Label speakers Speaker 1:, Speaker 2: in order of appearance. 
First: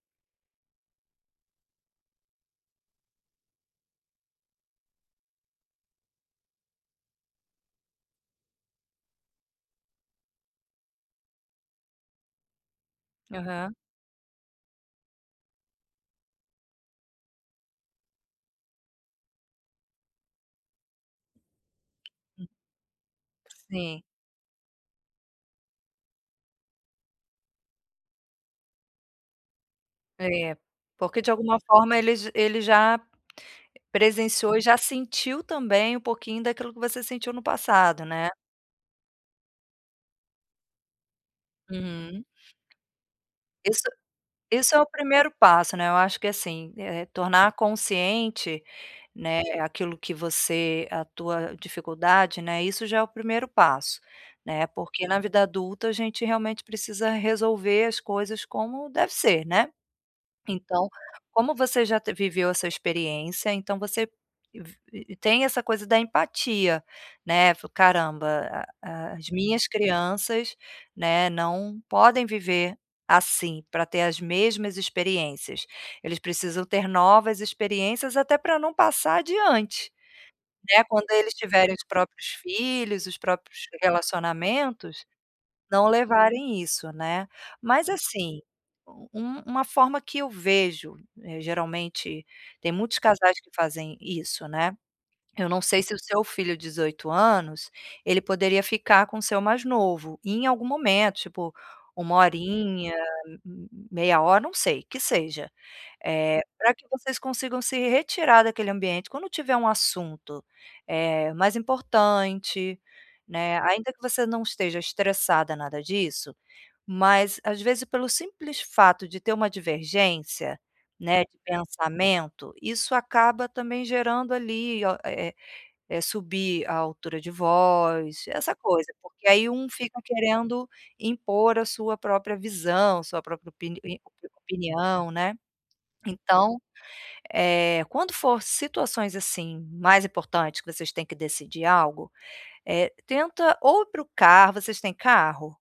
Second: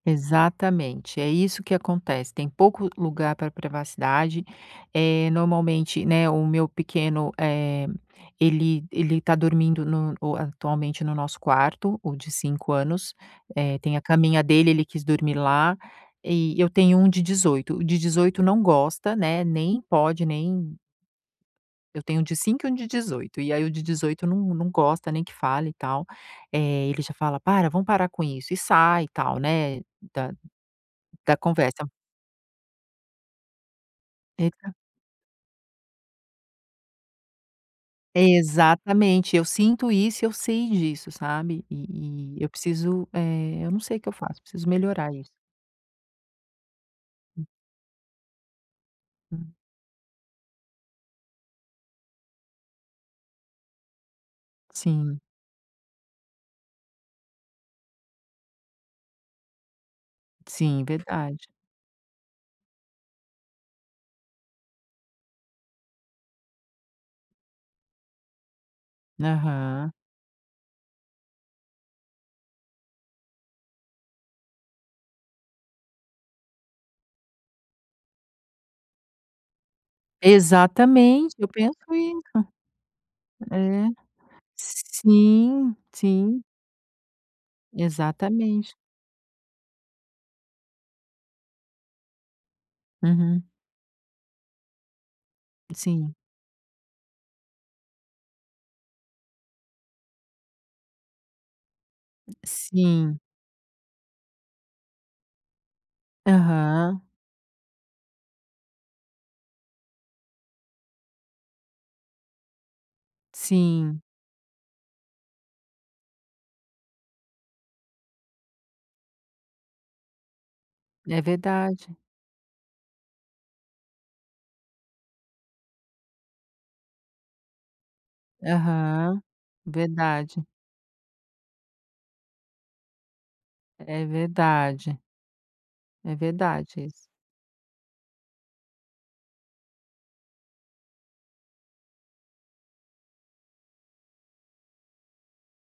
Speaker 1: Exatamente! É isso que acontece, tem pouco lugar para privacidade, eh, normalmente, né, o meu pequeno, eh, ele ele está dormindo no atualmente no nosso quarto, o de 5 anos,
Speaker 2: Aham.
Speaker 1: eh, tem a caminha dele, ele quis dormir lá. E eu tenho um de 18, o de 18 não gosta, né, nem pode, nem Eu tenho um de 5 e um de 18. E aí, o de
Speaker 2: Sim.
Speaker 1: 18 não não gosta nem que fale e tal. Eh, ele já fala: "Para, vamos parar com isso", e sai e tal, né, da
Speaker 2: É, porque de
Speaker 1: da
Speaker 2: alguma
Speaker 1: conversa.
Speaker 2: forma ele j ele já
Speaker 1: Ele
Speaker 2: presenciou e
Speaker 1: tá
Speaker 2: já sentiu também um pouquinho daquilo que você sentiu no passado, né?
Speaker 1: Exatamente, eu sinto isso e eu sei disso, sabe.
Speaker 2: Uhum.
Speaker 1: E e eu preciso eh, eu não
Speaker 2: Isso
Speaker 1: sei o que eu faço. Eu preciso
Speaker 2: isso é o
Speaker 1: melhorar isso.
Speaker 2: primeiro passo, né. Eu acho que assim, eh,
Speaker 1: Hum.
Speaker 2: tornar consciente, né,
Speaker 1: Hum.
Speaker 2: aquilo que você a tua dificuldade, né, isso já é o primeiro passo, né. Por que na
Speaker 1: Sim.
Speaker 2: vida adulta a gente realmente precisa resolver as coisas como deve ser, né.
Speaker 1: Sim,
Speaker 2: Então,
Speaker 1: verdade.
Speaker 2: como você já te viveu essa experiência, então você vi tem essa coisa da empatia, né: "Caramba, a a as minhas
Speaker 1: Aham.
Speaker 2: crianças, né, não podem viver assim, pra ter as mesmas experiências. Eles precisam ter novas experiências até pra não passar adiante", né. Quando eles
Speaker 1: Exatamente, eu
Speaker 2: tiverem
Speaker 1: penso
Speaker 2: os próprios
Speaker 1: isso!
Speaker 2: filhos, os próprios
Speaker 1: É,
Speaker 2: relacionamentos,
Speaker 1: sim,
Speaker 2: não
Speaker 1: sim.
Speaker 2: levarem isso, né. Mas, assim,
Speaker 1: Exatamente.
Speaker 2: um uma forma que eu vejo, eh, geralmente tem muitos casais
Speaker 1: Uhum.
Speaker 2: que fazem isso, né. Eu não sei se o
Speaker 1: Sim.
Speaker 2: seu filho de 18 anos ele poderia ficar com o seu mais novo, em algum momento, tipo 1 horinha,
Speaker 1: Sim.
Speaker 2: meia hora, não sei, que seja. Eh, pra que
Speaker 1: Aham.
Speaker 2: vocês consigam se retirar daquele ambiente quando tiver um assunto, eh, mais importante, né. Ainda que
Speaker 1: Sim.
Speaker 2: você não esteja estressada nada disso, mas, às vezes, pelo simples fato de ter uma divergência,
Speaker 1: É
Speaker 2: né, de
Speaker 1: verdade.
Speaker 2: pensamento, isso acaba também gerando ali, o eh eh eh, subir a altura de voz, essa coisa.
Speaker 1: Aham,
Speaker 2: Porque aí um fica
Speaker 1: verdade.
Speaker 2: querendo impor a sua própria visão, sua própria opi ni
Speaker 1: É verdade.
Speaker 2: opinião, né.
Speaker 1: É
Speaker 2: Então,
Speaker 1: verdade isso.
Speaker 2: eh, quando for situações, assim, mais importante que vocês têm que decidir algo, eh, tenta ou ir pro carro vocês têm carro?